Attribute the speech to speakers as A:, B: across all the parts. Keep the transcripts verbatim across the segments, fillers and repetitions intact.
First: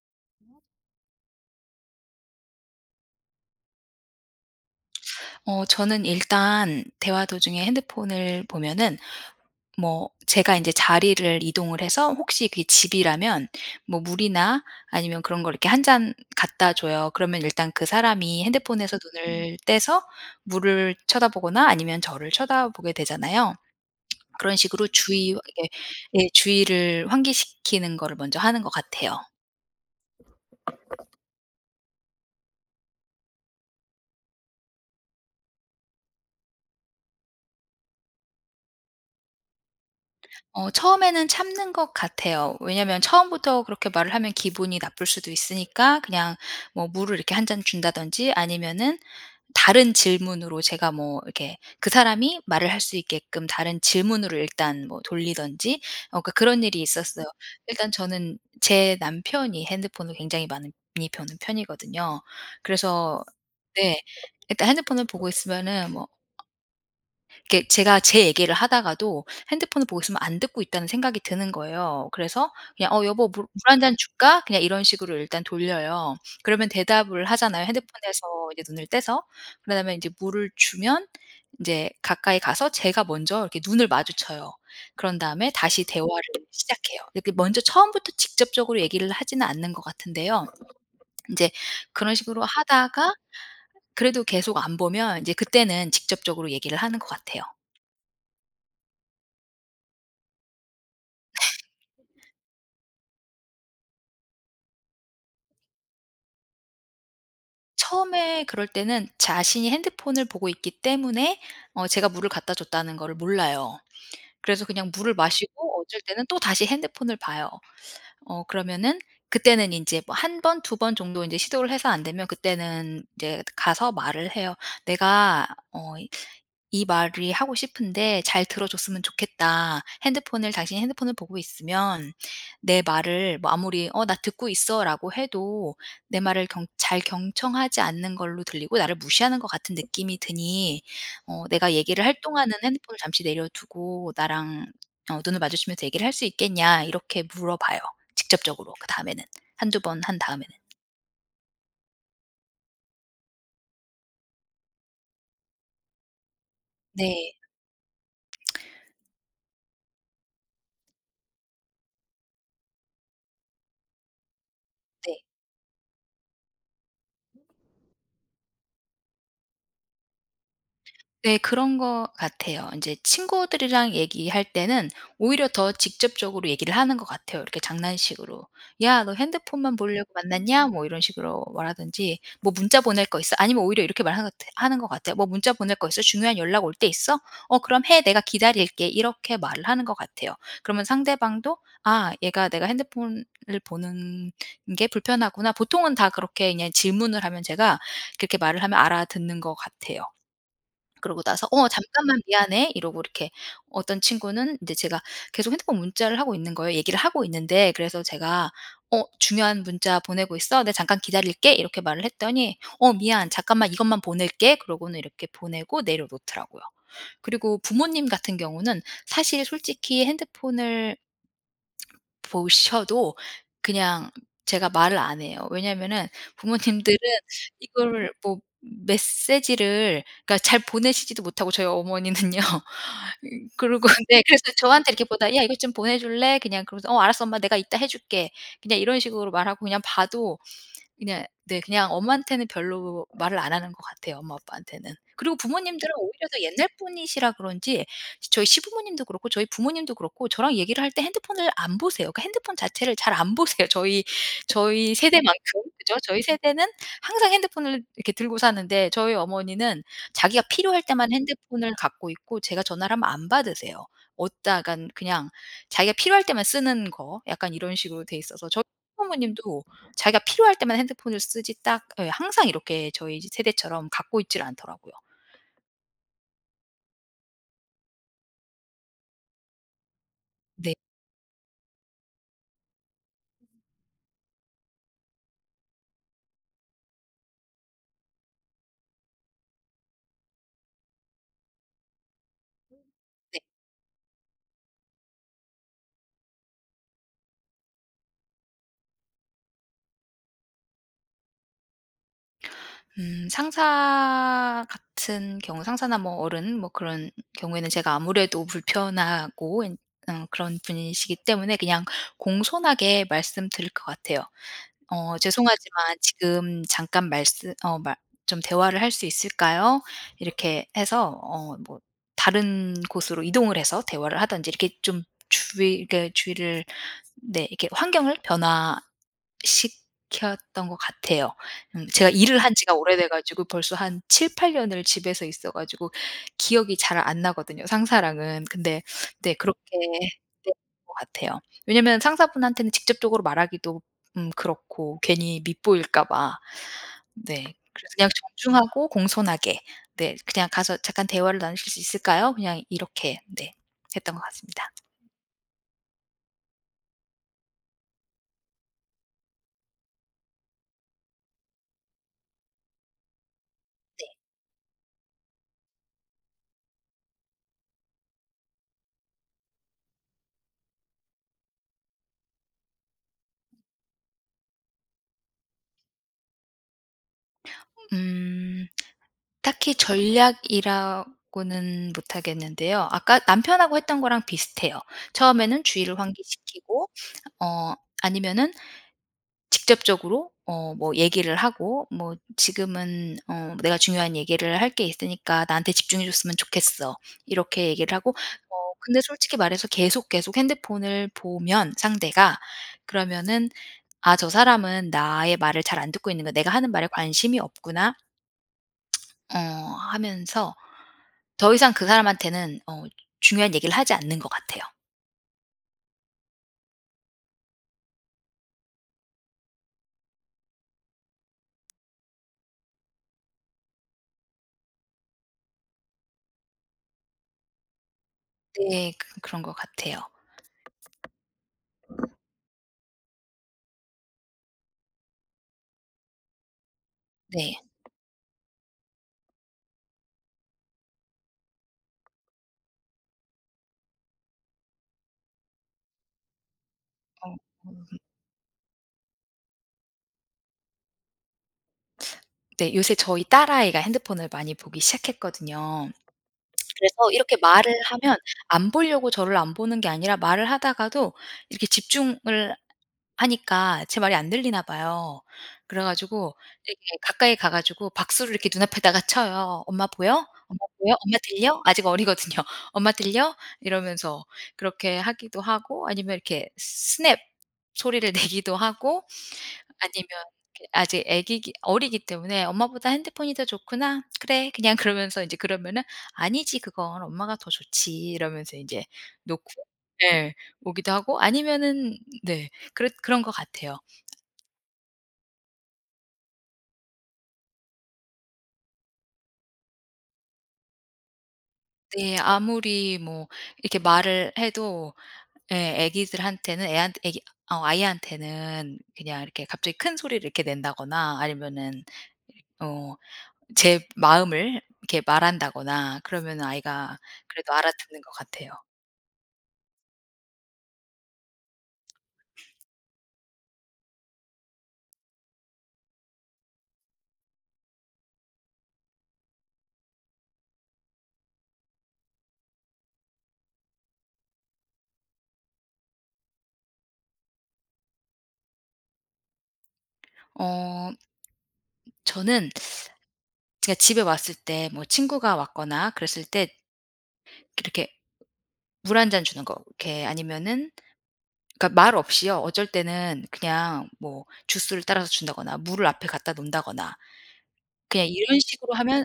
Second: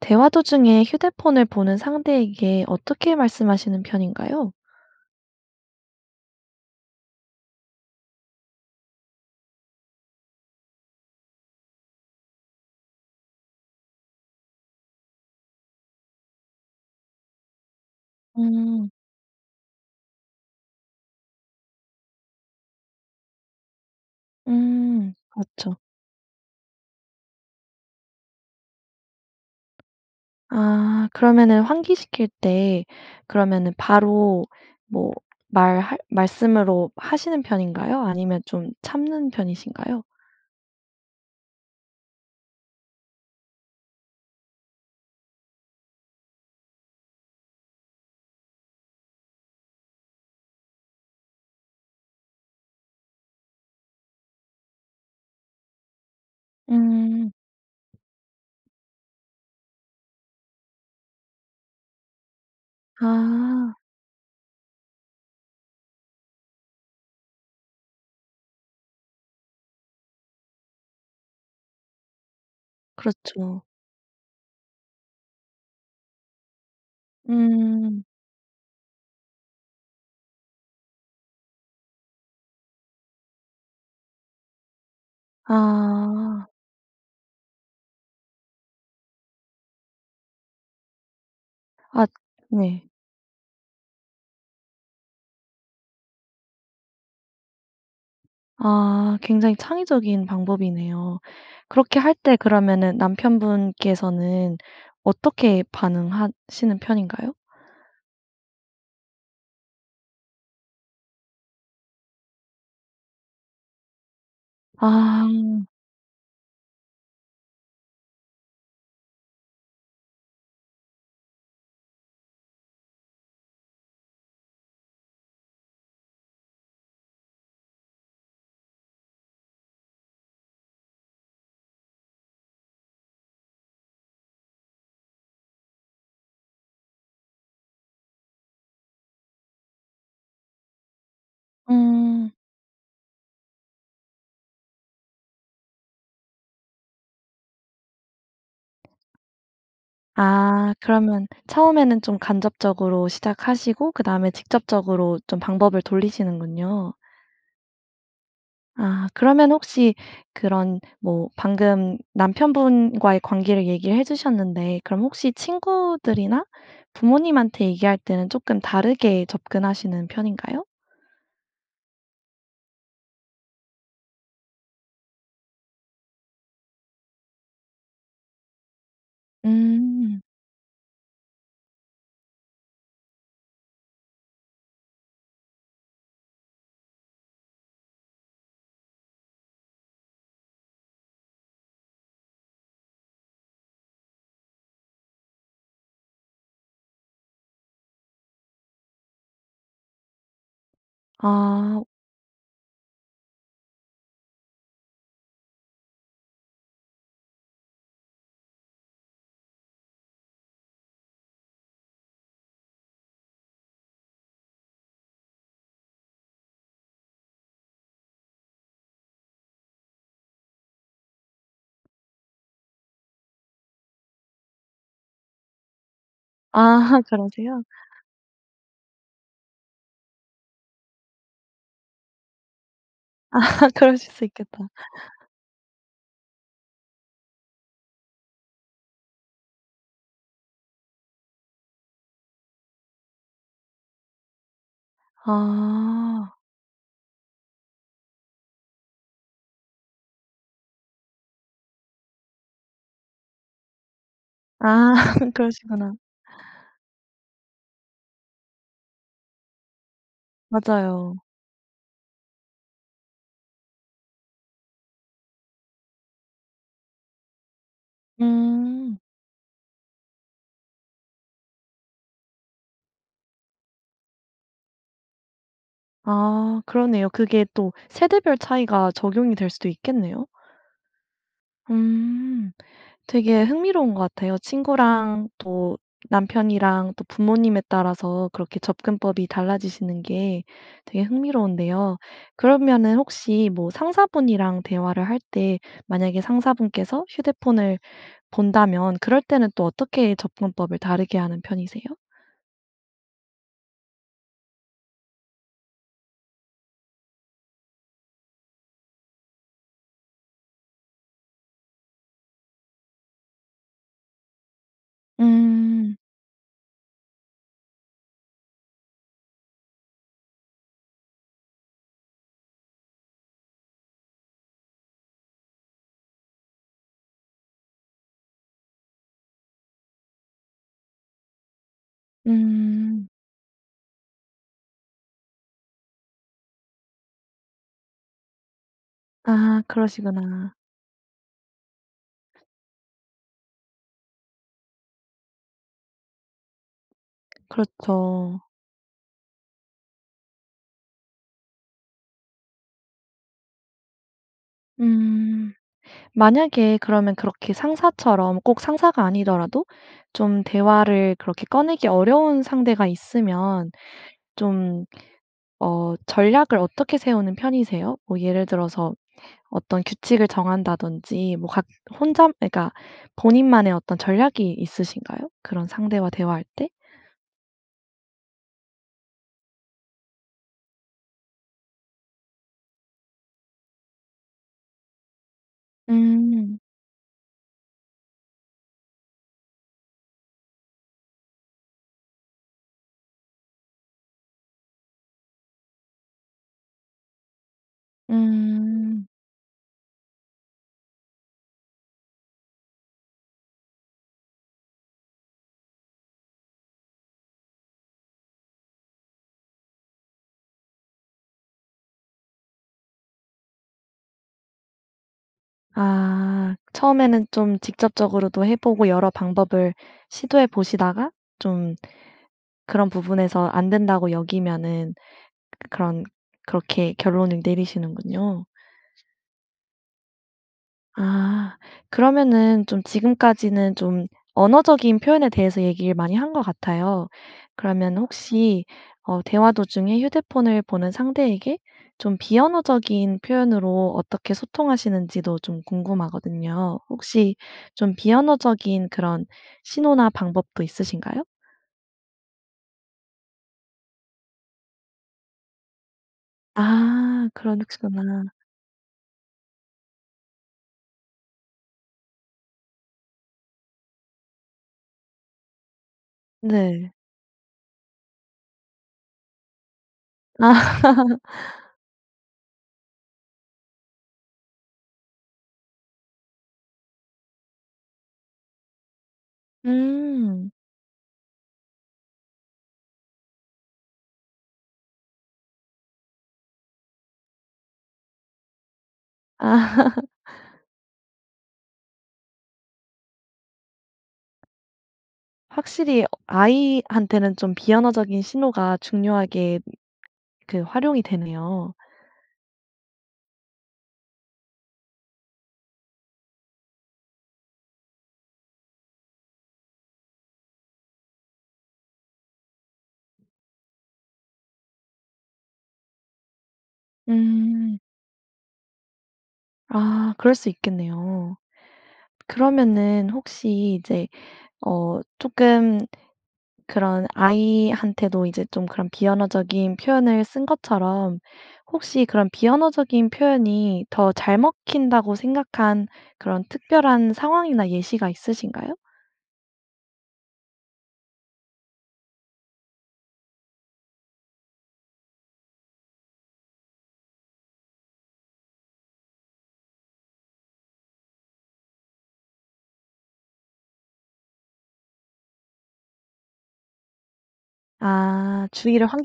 A: 대화 도중에 휴대폰을 보는 상대에게 어떻게 말씀하시는 편인가요?
B: 어 저는 일단 대화 도중에 핸드폰을 보면은 뭐 제가 인제 자리를 이동을 해서 혹시 그게 집이라면 뭐 물이나 아니면 그런 걸 이렇게 한 잔 갖다 줘요. 그러면 일단 그 사람이
A: 음.
B: 핸드폰에서 눈을 떼서 물을 쳐다 보거나 아니면 저를 쳐다 보게 되잖아요. 그런 식으로
A: 음.
B: 주의 예.
A: 맞죠.
B: 예 주의를 환기시키는 거를 먼저 하는 것 같아요.
A: 아 그러면은 환기시킬 때 그러면은 바로 뭐 말할 말씀으로 하시는 편인가요? 아니면 좀 참는 편이신가요?
B: 어 처음에는 참는 것 같아요. 왜냐하면 처음부터 그렇게 말을 하면 기분이 나쁠 수도 있으니까 그냥 뭐 물을 이렇게 한 잔 준다든지 아니면은 다른 질문으로 제가 뭐 이렇게 그 사람이 말을 할 수 있게끔 다른 질문으로 일단 뭐 돌리든지 어 그러니까 그런 일이 있었어요.
A: 음.
B: 일단 저는 제 남편이 핸드폰을 굉장히 많이 보는 편이거든요. 그래서
A: 아.
B: 네. 일단 핸드폰을 보고 있으면은 뭐 이렇게 제가 제 얘기를 하다가도 핸드폰을 보고 있으면 '안 듣고 있다.'는 생각이 드는 거예요. 그래서 그냥 "어 여보 물
A: 그렇죠.
B: 물 한 잔 줄까?" 그냥 이런 식으로 일단 돌려요. 그러면 대답을 하잖아요.
A: 음.
B: 핸드폰에서 이제 눈을 떼서 그다음에 인제 물을 주면 인제 가까이 가서 제가 먼저 이렇게 눈을 마주쳐요. 그런 다음에 다시 대화를
A: 아.
B: 시작해요. 이렇게 먼저 처음부터 직접적으로 얘기를 하지는 않는 것 같은데요. 인제
A: 앗
B: 그런 식으로
A: 네.
B: 하다가 그래도 계속 안 보면 인제 그때는 직접적으로 얘기를 하는 것 같아요.
A: 아 굉장히 창의적인 방법이네요. 그렇게 할 때 그러면은 남편분께서는 어떻게 반응하시는 편인가요?
B: 처음에 그럴 때는 자신이 핸드폰을 보고 있기 때문에 어 제가 물을 갖다 줬다는 거를 몰라요. 그래서 그냥 물을
A: 아.
B: 마시고 어쩔 때는 또다시 핸드폰을 봐요. 어 그러면은 그때는 이제 뭐 한 번, 두 번 정도 이제 시도를 해서 안 되면 그때는 이제 가서 말을 해요. "내가 어 이 말이 하고 싶은데 잘 들어 줬으면 좋겠다. 핸드폰을 당신이 핸드폰을 보고 있으면 내 말을 뭐 아무리 '어 나 듣고 있어.'라고 해도 내 말을 경 잘 경청하지 않는 걸로 들리고 나를 무시하는 것 같은 느낌이 드니 어 내가 얘기를 할
A: 어.
B: 동안은 핸드폰을 잠시 내려 두고 나랑 어 눈을 마주치면서 얘기를 할 수 있겠냐." 이렇게 물어봐요 직접적으로 그다음에는 한두 번 한 다음에는.
A: 아 그러면 처음에는 좀 간접적으로 시작하시고 그다음에 직접적으로 좀 방법을 돌리시는군요.
B: 네.
A: 아 그러면 혹시 그런 뭐 방금 남편분과의 관계를 얘기해 주셨는데 그럼
B: 네.
A: 혹시 친구들이나 부모님한테 얘기할 때는 쪼끔 다르게 접근하시는 편인가요?
B: 네. 그런 것 같아요. 인제 친구들이랑 얘기할 때는 오히려 더 직접적으로 얘기를 하는 것 같아요. 이렇게 장난식으로. "야 너 핸드폰만 보려고
A: 음.
B: 만났냐?" 뭐 이런 식으로 말하든지 "뭐 문자 보낼 거 있어?" 아니면 오히려 이렇게 말하는 하는 것 같아요. "뭐 문자 보낼 거 있어? 중요한 연락 올 때 있어? 어 그럼 해. 내가 기다릴게." 이렇게 말을 하는 것 같아요. 그러면 상대방도 '아 얘가 내가 핸드폰을 보는 게 불편하구나.' 보통은 다 그렇게 그냥 질문을 하면 제가 그렇게 말을 하면 알아듣는 것 같아요. 그러고 나서 "어
A: 아.
B: 잠깐만 미안해." 이러고 이렇게 어떤 친구는 이제 제가 계속 핸드폰 문자를 하고 있는 거예요, 얘기를 하고 있는데. 그래서 제가 어 "중요한 문자 보내고 있어? 나 잠깐 기다릴게." 이렇게 말을 했더니 "어 미안. 잠깐만 이것만 보낼게." 그러고는 이렇게 보내고 내려 놓더라고요. 그리고 부모님 같은 경우는 사실 솔직히 핸드폰을 보셔도 그냥 제가 말을 안 해요. 왜냐하면은 부모님들은
A: 아. 그러세요?
B: 이걸 뭐 메시지를 그러니까 잘 보내시지도 못 하고 저희 어머니는요. 어
A: 아
B: 그러고
A: 그러실
B: 네
A: 수
B: 그래서
A: 있겠다.
B: 저한테 이렇게 보다 "야 이거 좀 보내줄래?" 그냥 그러면서 "어 알았어. 엄마 내가 이따 해줄게." 그냥 이런 식으로 말하고 그냥 봐도 그냥 네 그냥 엄마한테는 별로 말을 안 하는 것 같아요 엄마 아빠한테는. 그리고 부모님들은 오히려
A: 아.
B: 더 옛날 분이시라 그런지 저희 시부모님도 그렇고 저희 부모님도 그렇고 저랑 얘기를 할 때 핸드폰을 안 보세요. 그 핸드폰 자체를 잘 안 보세요. 저희
A: 아
B: 저희 세대만큼.
A: 그러시구나.
B: 그죠? 저희 세대는 항상 핸드폰을 이렇게 들고 사는데 저희 어머니는 자기가 필요할 때만
A: 맞아요.
B: 핸드폰을 갖고 있고 제가 전화를 하면 안 받으세요. 어디다간 그냥 자기가 필요할 때만 쓰는 거. 약간 이런 식으로 돼 있어서 저희
A: 음.
B: 시부모님도 자기가 필요할 때만 핸드폰을 쓰지 딱 예 항상 이렇게 저희 지 세대처럼 갖고 있질 않더라고요.
A: 아 그러네요. 그게 또 세대별 차이가 적용이 될 수도 있겠네요.
B: 네.
A: 음. 되게 흥미로운 것 같아요. 친구랑 또 남편이랑 또 부모님에 따라서 그렇게 접근법이 달라지시는 게 되게 흥미로운데요. 그러면은
B: 네.
A: 혹시 뭐 상사분이랑 대화를 할 때 만약에 상사분께서 휴대폰을 본다면 그럴 때는 또 어떻게 접근법을 다르게 하는 편이세요?
B: 음 상사 같은 경우 상사나 뭐 어른 뭐 그런 경우에는 제가 아무래도 불편하고 엔 어 그런 분이시기 때문에 그냥 공손하게 말씀드릴 것 같아요. "어
A: 음.
B: 죄송하지만 지금 잠깐 말씀 어 말 좀 대화를 할 수 있을까요?" 이렇게 해서 어 뭐 다른 곳으로 이동을 해서 대화를 하든지 이렇게 좀 주의 그러니까 주의를 네. 이렇게 환경을 변화시켰던 것 같아요. 음 제가 일을 한 지가 오래돼
A: 음.
B: 가지고 벌써 한 칠팔 년을 집에서 있어 가지고 기억이 잘 안 나거든요 상사랑은. 근데 네. 그렇게
A: 아
B: 했던
A: 그러시구나.
B: 것 같아요. 왜냐면 상사분한테는 직접적으로 말하기도 음 그렇고 괜히 밉보일까봐. 네. 그래서 그냥
A: 그렇죠.
B: 정중하고 공손하게. 네 그냥 가서 "잠깐 대화를 나누실 수 있을까요?" 그냥 이렇게 네 했던 것 같습니다.
A: 음. 만약에 그러면 그렇게 상사처럼 꼭 상사가 아니더라도 좀 대화를 그렇게 꺼내기 어려운 상대가 있으면
B: 네.
A: 좀 어 전략을 어떻게 세우는 편이세요? 뭐 예를 들어서 어떤 규칙을 정한다든지 뭐 각 혼자 그니까 본인만의 어떤 전략이 있으신가요? 그런 상대와 대화할 때?
B: 음 딱히 전략이라고는 못하겠는데요. 아까 남편하고 했던 거랑 비슷해요. 처음에는 주의를
A: 음.
B: 환기시키고 어 아니면은 직접적으로 어 뭐 얘기를 하고 뭐 "지금은 어 내가 중요한 얘기를 할 게 있으니까 나한테 집중해 줬으면 좋겠어." 이렇게 얘기를 하고 어 근데
A: 음.
B: 솔직히 말해서 계속 계속 핸드폰을 보면 상대가 그러면은 '아 저 사람은 나의 말을 잘 안 듣고 있는가. 내가 하는 말에 관심이 없구나.' 어 하면서 더 이상 그 사람한테는 어 중요한 얘기를 하지 않는 것 같아요.
A: 아. 처음에는 좀 직접적으로도 해 보고 여러 방법을 시도해 보시다가 좀 그런 부분에서 안 된다고 여기면은 그 그런 그렇게 결론을 내리시는군요.
B: 네. 그 그런 것 같아요.
A: 아. 그러면은 좀 지금까지는 좀 언어적인 표현에 대해서 얘기를 많이 한 것 같아요.
B: 네.
A: 그러면 혹시 어 대화 도중에 휴대폰을 보는 상대에게 좀 비언어적인 표현으로 어떻게 소통하시는지도 좀 궁금하거든요.
B: 어.
A: 혹시 좀
B: [unintelligible]
A: 비언어적인 그런 신호나 방법도 있으신가요?
B: 네. 요새 저희 딸아이가 핸드폰을 많이 보기 시작했거든요. 그래서
A: 아
B: 이렇게
A: 그런
B: 말을
A: [unintelligible]
B: 하면
A: 구나.
B: 안 보려고 저를 안 보는 게 아니라 말을 하다가도 이렇게 집중을 하니까 제 말이 안 들리나 봐요. 그래가지고 이렇게
A: 네.
B: 가까이 가 가지고 박수를 이렇게 눈앞에다가 쳐요. "엄마 보여? 엄마
A: 아.
B: 보여? 엄마 들려?" 아직 어리거든요. "엄마 들려?" 이러면서 그렇게 하기도 하고 아니면 이렇게 스냅 소리를 내기도 하고. 아니면
A: 음.
B: 이게 아직 애기기 어리기 때문에 "엄마보다 핸드폰이 더 좋구나. 그래." 그냥 그러면서 이제 그러면은 "아니지 그건. 엄마가 더 좋지." 이러면서 이제 놓고
A: 아.
B: 네. 오기도 하고 아니면은 네. 그랬 그런 것 같아요.
A: 확실히 어 아이한테는 좀 비언어적인 신호가 중요하게 그 활용이 되네요.
B: 네. 아무리 뭐 이렇게 말을 해도 예 애기들한테는 애한테 애기 어 아이한테는 그냥 이렇게 갑자기 큰 소리를 이렇게 낸다거나 아니면은 이 어 제 마음을 이렇게 말한다거나 그러면은 아이가 그래도
A: 음.
B: 알아듣는 것 같아요.
A: 아. 그럴 수 있겠네요. 그러면은 혹시 이제 어 쪼끔 그런 아이한테도 이제 좀 그런 비언어적인 표현을 쓴 것처럼 혹시 그런 비언어적인 표현이 더 잘 먹힌다고 생각한 그런 특별한 상황이나 예시가 있으신가요?
B: 어. 저는 제가 집에 왔을 때 뭐 친구가 왔거나 그랬을 때 이렇게 물 한 잔 주는 거. 이렇게 아니면은 그러니까 말 없이요. 어쩔 때는 그냥 뭐 주스를 따라서 준다거나 물을 앞에 갖다 놓는다거나. 그냥 이런
A: 아.
B: 식으로
A: 주의를
B: 하면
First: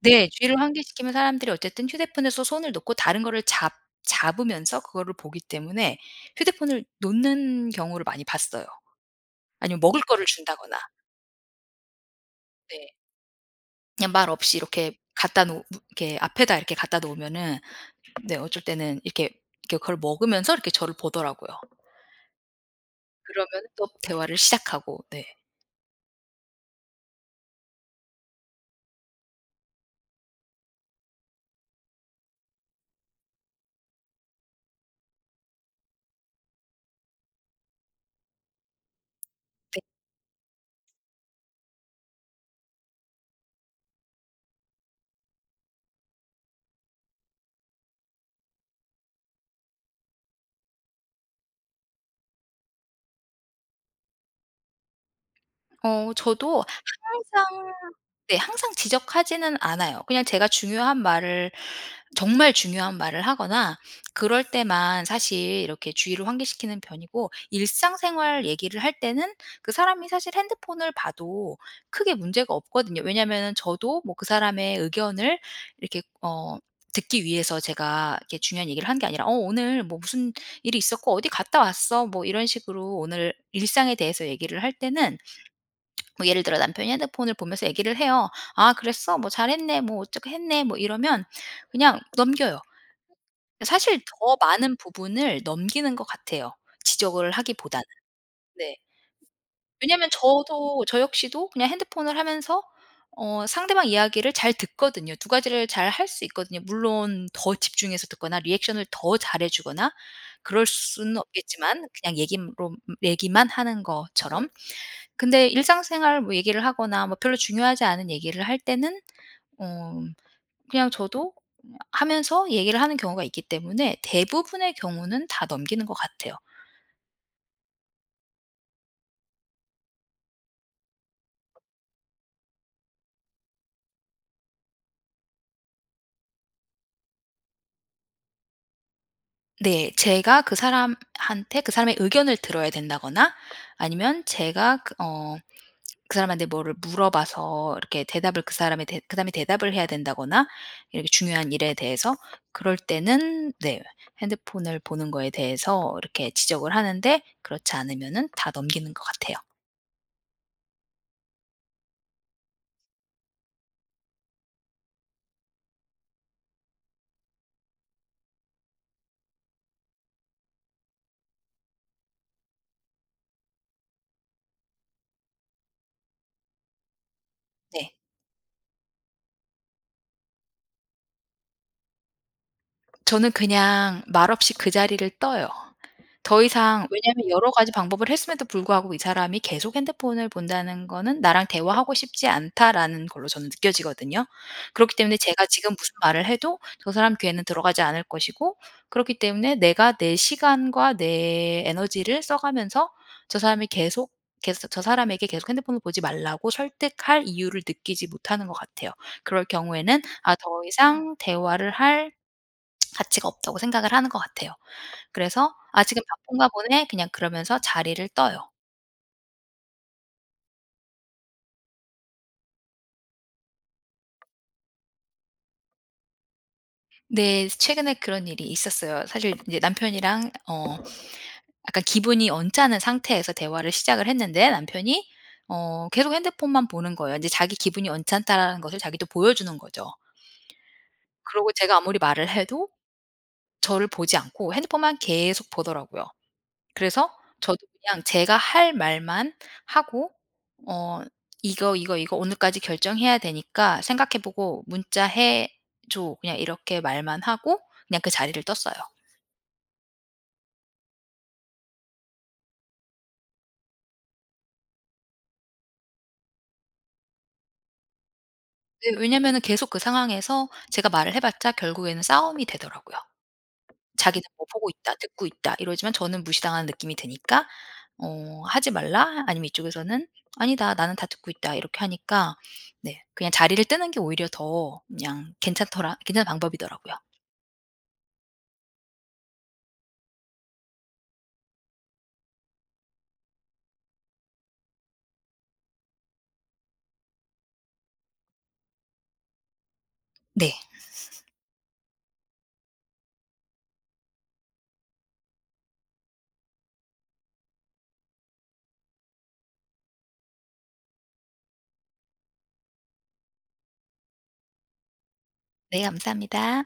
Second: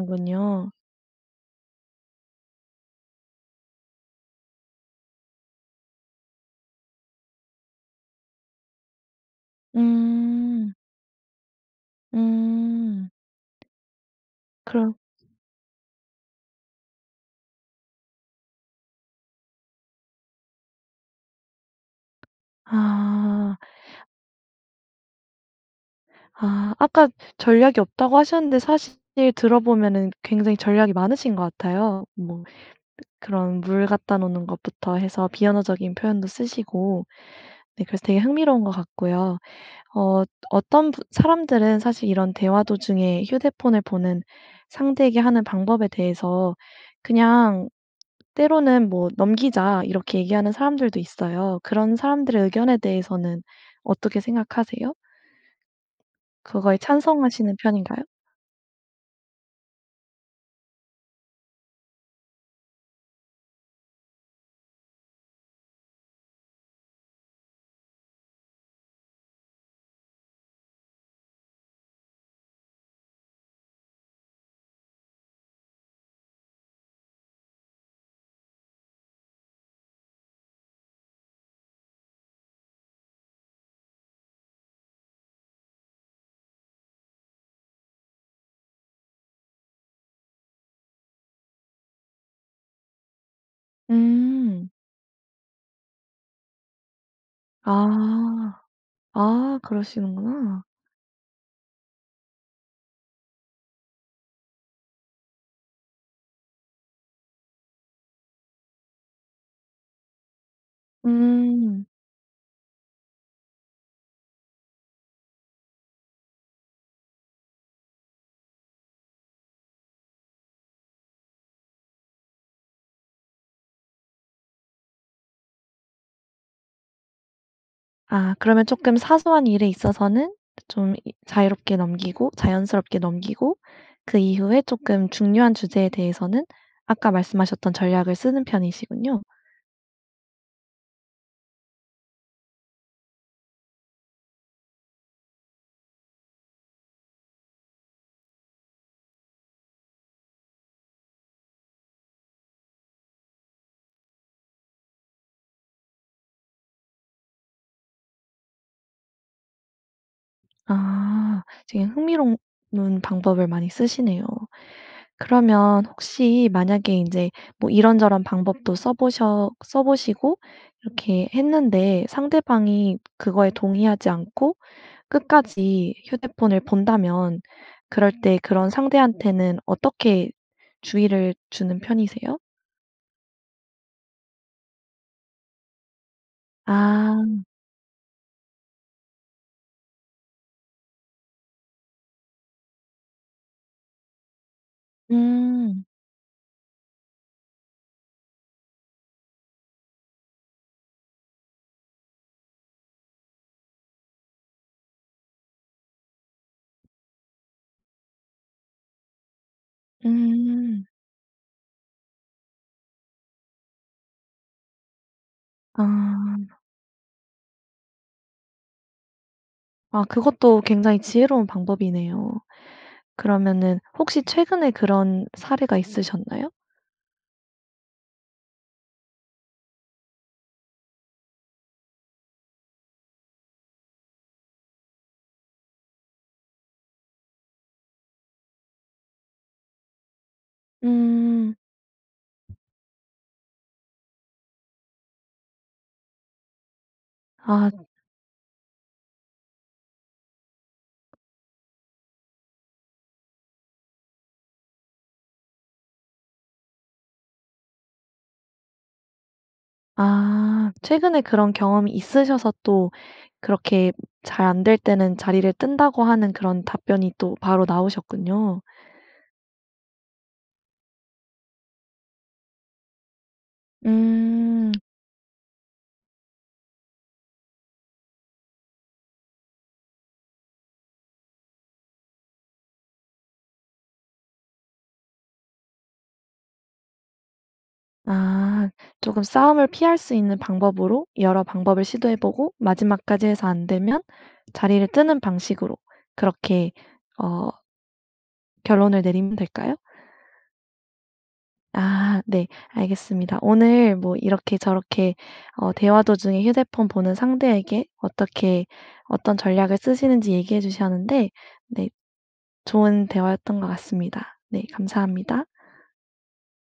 B: 네 주의를 환기시키면 사람들이 어쨌든 휴대폰에서 손을 놓고 다른 거를 잡 잡으면서 그거를 보기 때문에 휴대폰을 놓는 경우를 많이 봤어요. 아니면 먹을 거를
A: 음.
B: 준다거나. 네.
A: 음.
B: 그냥 말 없이
A: 그럼
B: 이렇게 갖다 놓으 므 이렇게 앞에다 이렇게 갖다 놓으면은 네 어쩔 때는 이렇게 이렇게 그걸 먹으면서 이렇게 저를 보더라고요.
A: 아.
B: 그러면은 또 대화를 시작하고. 네.
A: 아. 아까 전략이 없다고 하셨는데 사실 들어보면은 굉장히 전략이 많으신 것 같아요. 뭐 그 그런 물 갖다 놓는 것부터 해서 비언어적인 표현도 쓰시고. 네. 그래서 되게 흥미로운 것 같고요.
B: 네.
A: 어. 어 또 어떤 분 사람들은 사실 이런 대화 도중에 휴대폰을 보는 상대에게 하는 방법에 대해서 그냥 때로는 뭐 "넘기자." 이렇게 얘기하는 사람들도 있어요. 그런 사람들의 의견에 대해서는 어떻게 생각하세요?
B: 어. 저도
A: 그거에 찬성하시는
B: 항상
A: 편인가요?
B: 네 항상 지적하지는 않아요. 그냥 제가 중요한 말을 정말 중요한 말을 하거나 그럴 때만 사실 이렇게 주의를 환기시키는 편이고 일상생활 얘기를 할 때는 그 사람이 사실 핸드폰을 봐도 크게 문제가 없거든요. 왜냐하면은 저도 뭐 그 사람의 의견을 이렇게 어 듣기 위해서 제가 이렇게 중요한 얘기를 한 게 아니라 "어 오늘 뭐 무슨 일이 있었고 어디 갔다 왔어." 뭐 이런 식으로 오늘 일상에 대해서 얘기를 할 때는 뭐 예를 들어 남편이 핸드폰을 보면서 얘기를 해요. "아 그랬어?" "뭐 잘했네." "뭐 어떻게 했네." 뭐 이러면 그냥 넘겨요. 사실 더
A: 음.
B: 많은 부분을 넘기는 것 같아요. 지적을 하기보다는.
A: 아.
B: 네.
A: 아
B: 왜냐하면
A: 그러시는구나.
B: 저도 저 역시도 그냥 핸드폰을 하면서 어 상대방 이야기를 잘 듣거든요. 두 가지를 잘 할 수 있거든요. 물론 더 집중해서 듣거나 리액션을 더 잘 해주거나 그럴 수는
A: 음.
B: 없겠지만 그냥 얘기롬 얘기만 하는 거처럼. 근데 일상생활 뭐 얘기를 하거나 뭐 별로 중요하지 않은 얘기를 할 때는 어. 그냥 저도 하면서 얘기를 하는 경우가 있기 때문에 대부분의 경우는 다 넘기는 것 같아요.
A: 아 그러면 쪼끔 사소한 일에 있어서는 좀 이 자유롭게 넘기고 자연스럽게 넘기고 그 이후에 쪼끔 중요한 주제에 대해서는 아까 말씀하셨던 전략을 쓰는 편이시군요.
B: 네. 제가 그 사람한테 그 사람의 의견을 들어야 된다거나 아니면 제가 그 어 그 사람한테 뭐를 물어봐서 이렇게 대답을 그 사람이 대 그다음에 대답을 해야 된다거나 이렇게 중요한 일에 대해서 그럴 때는 네 핸드폰을 보는 거에 대해서 이렇게 지적을 하는데 그렇지 않으면은 다 넘기는 것 같아요.
A: 아 지금 흥미로우 운 방법을 많이 쓰시네요. 그러면 혹시 만약에 인제 뭐 이런저런 방법도 써 보셔 써 보시고 이렇게 했는데 상대방이 그거에 동의하지 않고 끝까지 휴대폰을 본다면
B: 네.
A: 그럴 때 그런 상대한테는 어떻게 주의를 주는 편이세요?
B: 저는 그냥 말없이 그 자리를 떠요. 더 이상
A: 아.
B: 왜냐하면 여러 가지 방법을 했음에도 불구하고 이 사람이 계속 핸드폰을 본다는 거는 '나랑 대화하고 싶지 않다.'라는 걸로 저는 느껴지거든요. 그렇기 때문에 제가 지금
A: 음.
B: 무슨 말을 해도 저 사람 귀에는 들어가지 않을 것이고 그렇기 때문에 내가 내 시간과 내 에너지를 써 가면서 저 사람이 계속, 계소 저 사람에게 계속 핸드폰을 보지 말라고 설득할 이유를 느끼지 못하는 것 같아요. 그럴 경우에는 '아 더
A: 음.
B: 이상 대화를 할 가치가 없다.'고 생각을 하는 거 같아요. 그래서 "아 지금 바쁜가
A: 아.
B: 보네." 그냥 그러면서 자리를 떠요.
A: 아 그것도 굉장히 지혜로운 방법이네요. 그러면은 혹시 최근에 그런 사례가 있으셨나요?
B: 네. 최근에 그런 일이 있었어요. 사실 이제 남편이랑 어 약간 기분이 언짢은 상태에서 대화를 시작을 했는데 남편이 어 계속 핸드폰만 보는 거예요. 인제 자기 기분이 언짢다라는 것을 자기도 보여주는 거죠. 그러고
A: 음.
B: 제가 아무리 말을 해도 저를 보지 않고 핸드폰만 계속 보더라고요. 그래서 저도
A: 아.
B: 그냥 제가 할 말만 하고 어 "이거 이거 이거 오늘까지 결정해야 되니까 생각해 보고 문자 해 줘." 그냥 이렇게 말만 하고 그냥 그 자리를 떴어요.
A: 아 최근에 그런 경험이 있으셔서 또 그렇게 잘 안 될 때는 자리를 뜬다고 하는 그런 답변이 또 바로 나오셨군요.
B: 네. 왜냐하면은 계속 그 상황에서 제가 말을 해 봤자 결국에는 싸움이 되더라고요. 자기는 뭐 "보고
A: 음.
B: 있다. 듣고 있다." 이러지만 저는 무시당한 느낌이 드니까 어 "하지 말라." 아니면 이쪽에서는 "아니다. 나는 다 듣고 있다." 이렇게 하니까 네. 그냥 자리를 뜨는 게 오히려 더 그냥 괜찮더라 괜찮은 방법이더라고요.
A: 아 조금 싸움을 피할 수 있는 방법으로 여러 방법을 시도해 보고 마지막까지 해서 안 되면 자리를 뜨는 방식으로 그렇게 어 결론을 내리면 될까요?
B: 네.
A: 아 네. 알겠습니다. 오늘 뭐 이렇게 저렇게 어 대화 도중에 휴대폰 보는 상대에게 어떻게 어떤 전략을 쓰시는지 얘기해 주셨는데 네 좋은 대화였던 것 같습니다. 네. 감사합니다.
B: 네. 감사합니다.